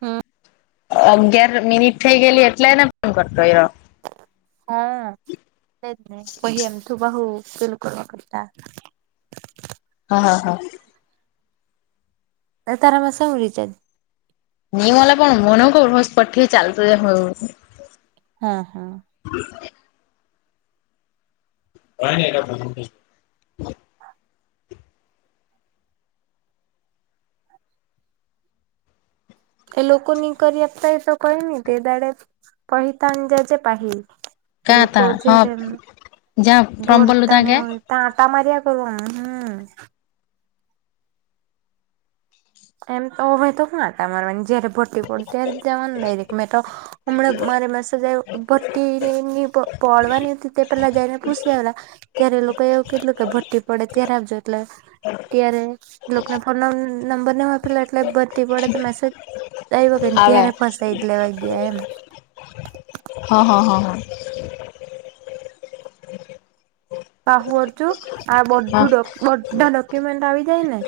હા. અગિયાર મિનિટ થઈ ગયલી એટલેને ફોન કરતો એ હા એજ નહી પઈ એમ થું બહુ પેલું કરવા કરતા હા હા હા તારમાંસ ઉલી છે ન મલા પણ મનો કું હો પટી ચાલત હ હા હા [unintelligible] [unintelligible] એ લોકો નની કરી આપતાય તો કહી ન તે દાડે પહતા અંજાજે પાહી એ ક્યાં લોકો તા હા જય્યારે એમ જ્યાં ફોર્મ ભરલું દોરતા ત્યાં ને ગયા હોય ત આંટા માર્યા કરનું હમ એમ તોવેય તો જયારે ભરતી પડે ત્યારે જવાનું ડાયરેક્ટ. મેતો હમણાં મારી મેસેજ આવ્યો. બતી ને એ પડવાની ત તે પહેલા જાયને પુસી આવેલા. ત્યારે એ લોકો એવું કેટલું કે ભરતી પડે ત્યારે આપજો એટલે ત્યારે એ લોકોના ફોન નંબર આપેલા એટલે ભરતી પડે તો મેસેજ આવ કેને, આવે ત્યારે ફસાઈ એટલેેવા ગયા એમ. હા હા હા હા. આ બધું, આ હા બધું બધા ડોક્યુમેન્ટ આવી જાય ને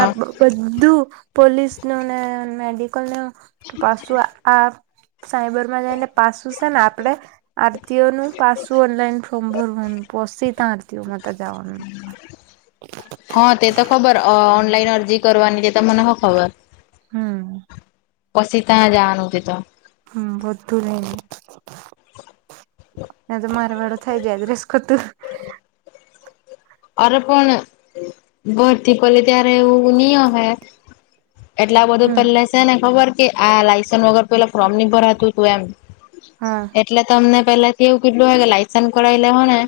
આ બધું પોલીસનું ને મેડિકલનુ પાસું આ સાયબરમાં જઈને પાસું છે ને આપડે આરતીઓનું પાછું ઓનલાઈન ફોર્મ ભરવાનું. પોસી ત હમ [unintelligible] હા, તે તો ખબર. ઓનલાઈન અરજી કરવાની તે તો મને હો ખબર. હમ. પછી ત્યાં જા નહતી તો હમ. બધુ રહેને એ તો મારેવાડ થઈ જાય રસકોતું. અરે પણ ભરતી પલી ત્યારે એવું ની ઓહે? એટલા બધું હમ પેલા છે ને ખબર, કે આ લાયસન્ વગર પેલા ફોર્મની ભરાતું હતું એમ. હા. એટલે તમને પેલાથી એવું કેટલું હોય, કે લાયસન્સ કરાવી લે હો ને.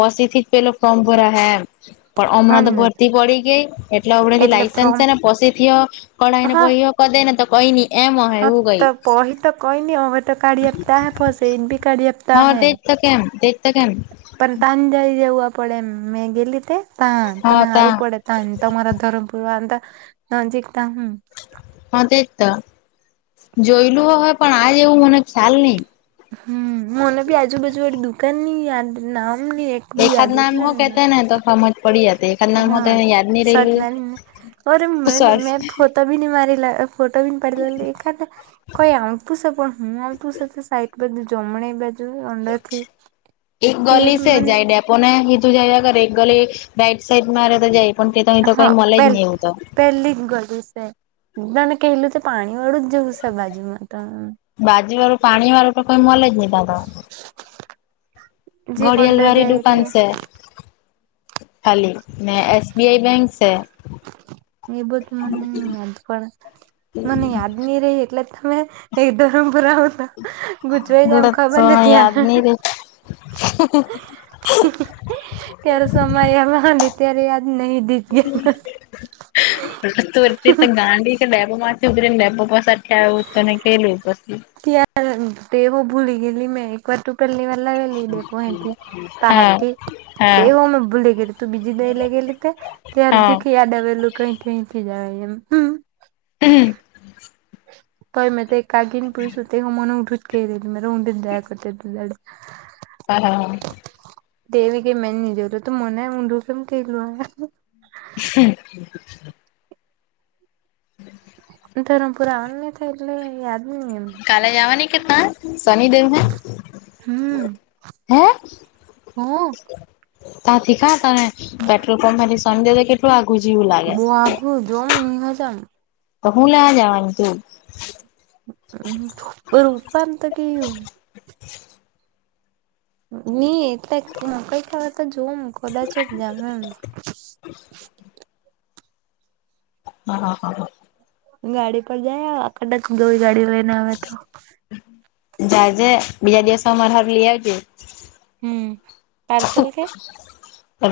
પછીથી જ પેલો ફોર્મ ભરા હે. અચ્છા. પણ હા હમણાં તો ને ભરતી પડી ગઈ. એટલે આપડે જે લાઇસન્સ છે ને પછીથી કઢાઈ ને હા પયો કર દે ને તો કઈ ની એમ અહે હા, એવું કઈ તો પહી તો કોઈ ની અવે તો કાઢી આપતા હૈ બસ એક બે કાઢી આપતા હા હૈ. તેજ કેમ, તેજ તો કેમ? પણ તાંજાઈ જવા પડેમ મેં ગેલી તે તા હા તને તા હારું પડે. તો મારા ધરમપુરવા અંદર નજકતા હમ. હા, તેજ તો જોયલું હોય પણ આજ એવું મને ખ્યાલ નહી. હમ. મને બી આજુબાજુ વાળી દુકાન નઈ યાદ નામની વિ એખાદ યાદ નામ એટલે હો ને કેતે તો હમજ પડી હત હા સાત મેન અરે સોરી મે તોબીની મારેલા, ફોટોબીની પાડીલા એખાદે કહી [unintelligible] પણ હું. તું સે ત સાઈટ બાજુ જમણે બાજુ અંદરથી તે મને પણ એ હીધું જાયા કરે એક ગલી રાઈટ સાઈડ મારે તો જાય. પણ તે તો કઈ હા મળે જ પેલ નહી એવું તો પેલી જ ગલી છે તને કેહલું તો પાણીવાળું જ જવું છે બાજુમાં તો બાજુવાળું પાણીવાળું તો કોઈ મલે જ ની ત્યાં તો. જે અંદર ઘડિયાલવાળી જાય દુકાન એટલે છે ખાલી ને એસ બી આઈ બેંક છે. એ બધું મને યાદ પણ, મને યાદ ની રેય એટલે તમે એ ધરમપુર આવો તો. ગુજરાઈ જ એમ એટલે ખબર તો નથી આને યાદની રે. ત્યારે સમય આવ હને, ત્યારે યાદ નહી દીધ. તું ત ગાંડી કે ડેબોમાંથી ઉધરીને ડેબો પાસે આવ્યું તોને કેલ પછી ત્યારે દેવું ભૂલી ગેલી મેં, એક વાર તો પહેલી વાર લાવેલી દેપો હેતી. પા હા હતી હા તેહો મે ભૂલી ગઈલી તો બીજી બે લઈ ગેલી તે ત્યારે જે હા કે યાદ આવેલું. કઈ કઈથી જાય એમ. હમ કય મેં તે કાકી ને પૂયસુ તે હો મને ઊંધુ જ [unintelligible] હા હા તેને કે મે ની જોયલું તો મને ઊંધું કેમ કિધલું ઓહે હ [inaudible] ધરમપુર આવાનું ની થાય એટલે યાદ ની એમ કાલે જવાની કે તા શનિદેવ હૈ હંમ હું તા થી કા તમેં પેટ્રોલ પંપ માંથી સમ દે તો કેટલું આગું જેવું લાગે તું જોમ હ જામ તો હું લેવા જવાની તું [unintelligible] ની એત મકઈ ખડા તો જોમ કદાચ જ જામ એમ [inaudible] હા હા હા હા ગાડી પર જાય આખ ગઈ ગાડી લઈને આવે તો જાજે બીજા દિવસે અમારા હારું લી આવજે હમ પાર્સલ કે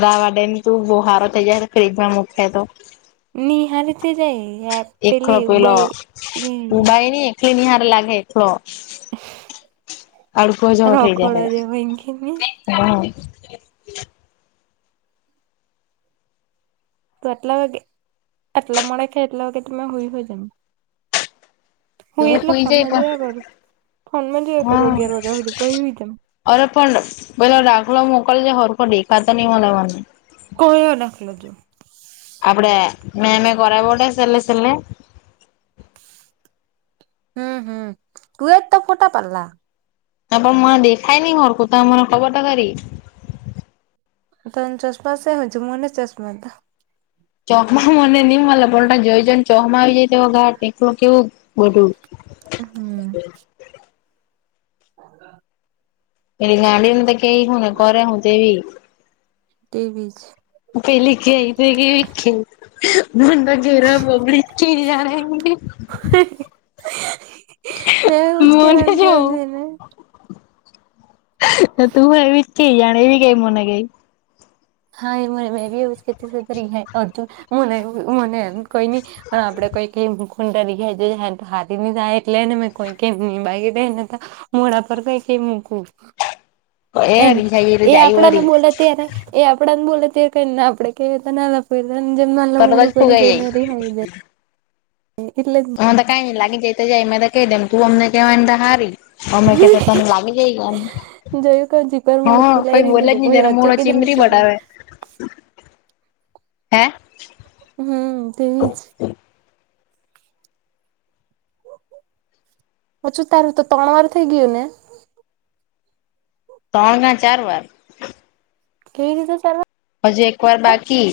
વાવા દે ની તું બો હારો થઈ જાહે [unintelligible] મૂખે તો નિહારીથી જાય. એકલો પેલી પેલો ઉબાઈ ઉબાઈ ન એકલી નિહારે લાગે. તો અડખો જવો થઇ રખોડો જાય હ જે ભંગીની [unintelligible] હા. તો આટલા વાગે આટલા મોડા ખ આટલા વાગે તમે હય હોય જમ. હું તું એટલા સુઈ જાય ફોનમાં પણ જોયા કરું ફોનમાં જોયા કરું હા અગિયાર વાગ્યા હુંધી પસી હુઇ જામ અરે પણ પેલો દાખલો મોકલજે હરખો દેખાતો નહી મલે મને ક્યો દાખલો જો આપડે મે મે કરાબોટે સેલે સેલે હમ હમ તુંએ તો ફોટા પાલ્લા ત પણ મને દેખાય ની હરખું તમે મને ખબર ત ખરી તન ચશ્માસે હજુ મને ચશ્મા તા ચોખમાં મને નહી મળ પણ જય જણ ચોખમાં આવી જાય તેવ ઘાટ એકલું કેવું ગઢું હમ. હ. એની ગાંડને તો કેઈ હુંને કર હું તેવી. ટીવી જ. પેલે કે આઈ તો ગ વખે. બડા ઘેરા પબ્લિક કે જના. હ. મને જો. તું એવી જ કે જાણે એવી કઈ મને ગઈ. હા એ મને મેં ખ તરી હૈ મને મને [unintelligible] કઈ નઈ અને આપડે કઈ કઈ. ખૂ તરી ગજ હારી ન જાય એટલેને મે કોઈ ક નહી માગી દેને મુઢા પર કઈ કેઈ મુકુ? એ એને હરી જાય તો એ જાય આપડાને વરી બોલે ત્યારે એ આપડા ને બોલે ત્યારેને આપડે કે પેલા ના જેમ નાનું તરત જ મોઢું કરી ફુગાઈ જાયને રિહાય જાય. એટલે જ. હ તો કઈ લાગી જ તો જાય મ. કહી દેમ તું અમને કેવાય એમ હારી અમે કે તો તને લાગી જઈ ગયા એમ. જોયું કે જીગર મોડું હા ફુલાઈ કઈ રી બોલે જ લીધી નહી પહી ત્યારે મળો અચૂકી જ ચીમરી હસી બટાવે. પડ હે. હમ તેવી જ. હછું તારું તો ત્રણ વાર થઇ ગયું ને. ત્રણ ક ચાર બર. કેવી રીતે ચાલ? હજુ એક વાર બાકી.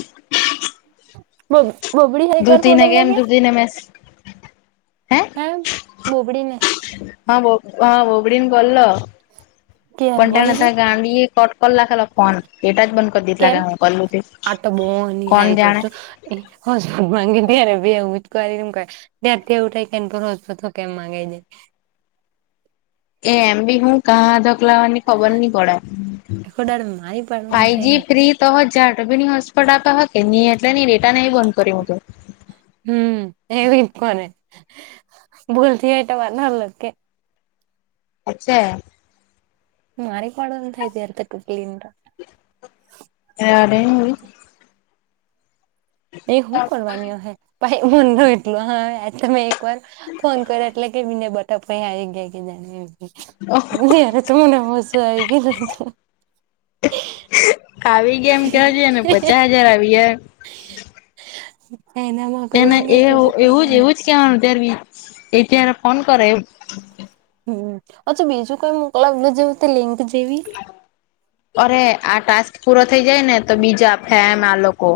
બ બબડી હા એક એક વાર ધૂતીને ફોનલ કેમ લાગે. ધૂતીને મેસ હે હા બોબડીને. હા બો હા બોબડીને બોલલો ત્યારે વહી કોટાના ગઈ હતા ગાડી. કટ કર લ ખેાલ ફોન એટા જ બંધ કરી દઈ લ કેમ કે હું કલુ આ તો બહુ કોણ હારી ચોર જાણે. છો એ હ ગીીય બે હું જમ ક. ત્યારથી એવું થાય કે એને પરોજ તો કેમ ગે જાય. એ એમ બી હું કા ધકલાવાની ખબર ન પડ આખો દાડો મારી પાડવાનું ફાઈવ થાય જ હતું. ફિજ- તો હજાર રૂપિયા ની હસફટ આપા હ કે નહી એટલે ની ડેટા નહી બંધ કર્યું હતું. હમ એવી કોને બોલથી એટ વાર નાર લ. અચ્છા. મારીક વાડઈર તક ક્લીન્ર. એયા મેન મુવી. એ શું કરવાની હશે ભાઈ મ ન એટલું હ તમે એક વાર ફોન કર એટલે કે બને બટા આવી ગયા કે જા. ત મેને હસ એ કીધુ તુ. આવી ગેમ કેજને પચાસ હજાર આવી હ. હ નામ કરવાવાંગીઈ તો કોવારની કેવા તાર એટ ફન કર. હમ અચ્છા બીજું કઈ મોકલાલ જવ તે લિંક જેવી. અરે આ ટાસ્ક પૂરો થઇ જાય ને તો બીજા આપે એમ આ લોકો.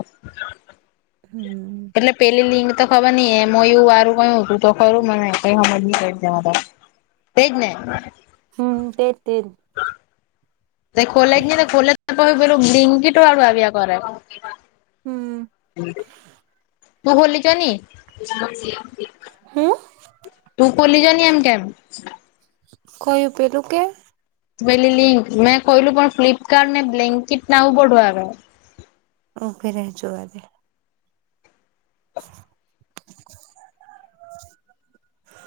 હમ. એટલે પેલી લિંક તો ખબર નઈ એ એવું વારું કયું હતું તો ખરું મને કઈ સમજ નહી. વેજને. હમ તે તે. તે ખોલે કેને ખોલે ત હ બેલું બિકીટ આળું આબિયા કરે. હમ. હું ભોલી ચ ને. તું બોલી જ એમ કેમ. કોઈયું પેલું કે. પેલી લિંક મેં કહલું પણ ફ્લલીપકાર્્ટટ ને બ્લાન્કેટ નાું પડવા આવે. ઓકેરે જોવાદે. [unintelligible]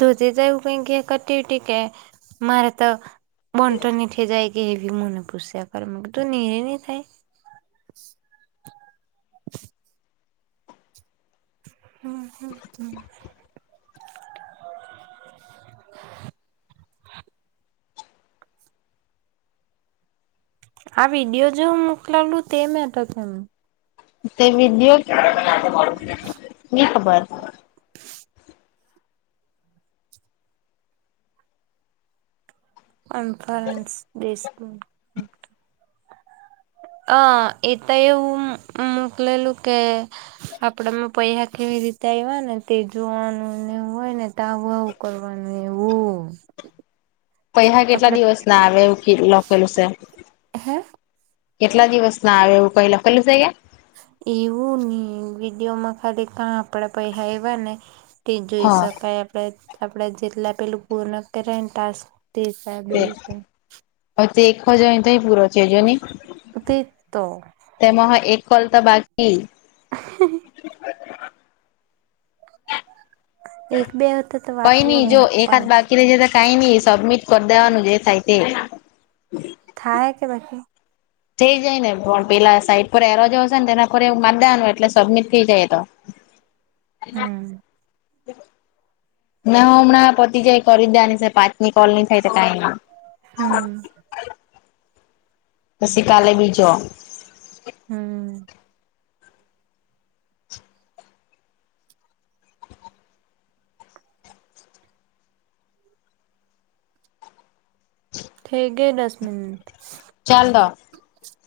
ધોધે જવું પકી ક ટીવ કે મારે તો. મન તો નીઠે જાય કે એવી મને પુષ્યા કર તું એવી થાય. હમ હમ હમ. આ વિડીયો જો મોકલાવલું તે મેટ કેમ. તે વિષયો કયા ખબર. એમફરેન્સ દેશ. [inaudible] અ એ તો એવું મોકલેલું કે. આપડા માં પૈસા કેવી રીતે આવ્યા ને તે જોવાનુંને હોય ને તો આવું આવ. કોલવાનું એવું. પૈસા કેટલા આપડે દિવસ ના આવે એવું લખેલું છે. હે કેટલા દિવસ ના આવે એવું પ લખેલું છે કેય. એવું ને વિડીયો માં ખાલી ક આપડા પૈસા એવા ને તે જોઈ હા શકાય આપણે આપણે જેટલા પેલું પૂર્ણ કરને ટાસ્ તે હિસાબે એવું કઈ તે પછી તો પૂરો થજો નહી. તે તો. તેમાં હા એક કલતા બાકી. હ. [unintelligible] એક બે વખતે તો વાત કઈ અલગ નહી જો હોય એક હાથ પાંચ બાકી ર જતા. થઈ ન સબમિટ કરી દેવાનું જે થાયતે. થાય કે બાકી. થઈ જાય ને પણ પેલા સાઈટ પર એરોજ હશે ને તેના પર એ મારદવાનુંય એટલે સબમિટ થઈ જાય એ તો. એના. હમ નાને હ હમણાં પતિ જાય કરી દાની પાંચની કોલની થાય કઈ ના. હમ. પશી કાલે બીજો. હમ. થઠે ગ દસ મિનન્ટ. ચાલ દો.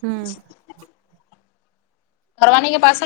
હમ. કરવાની કે પાસે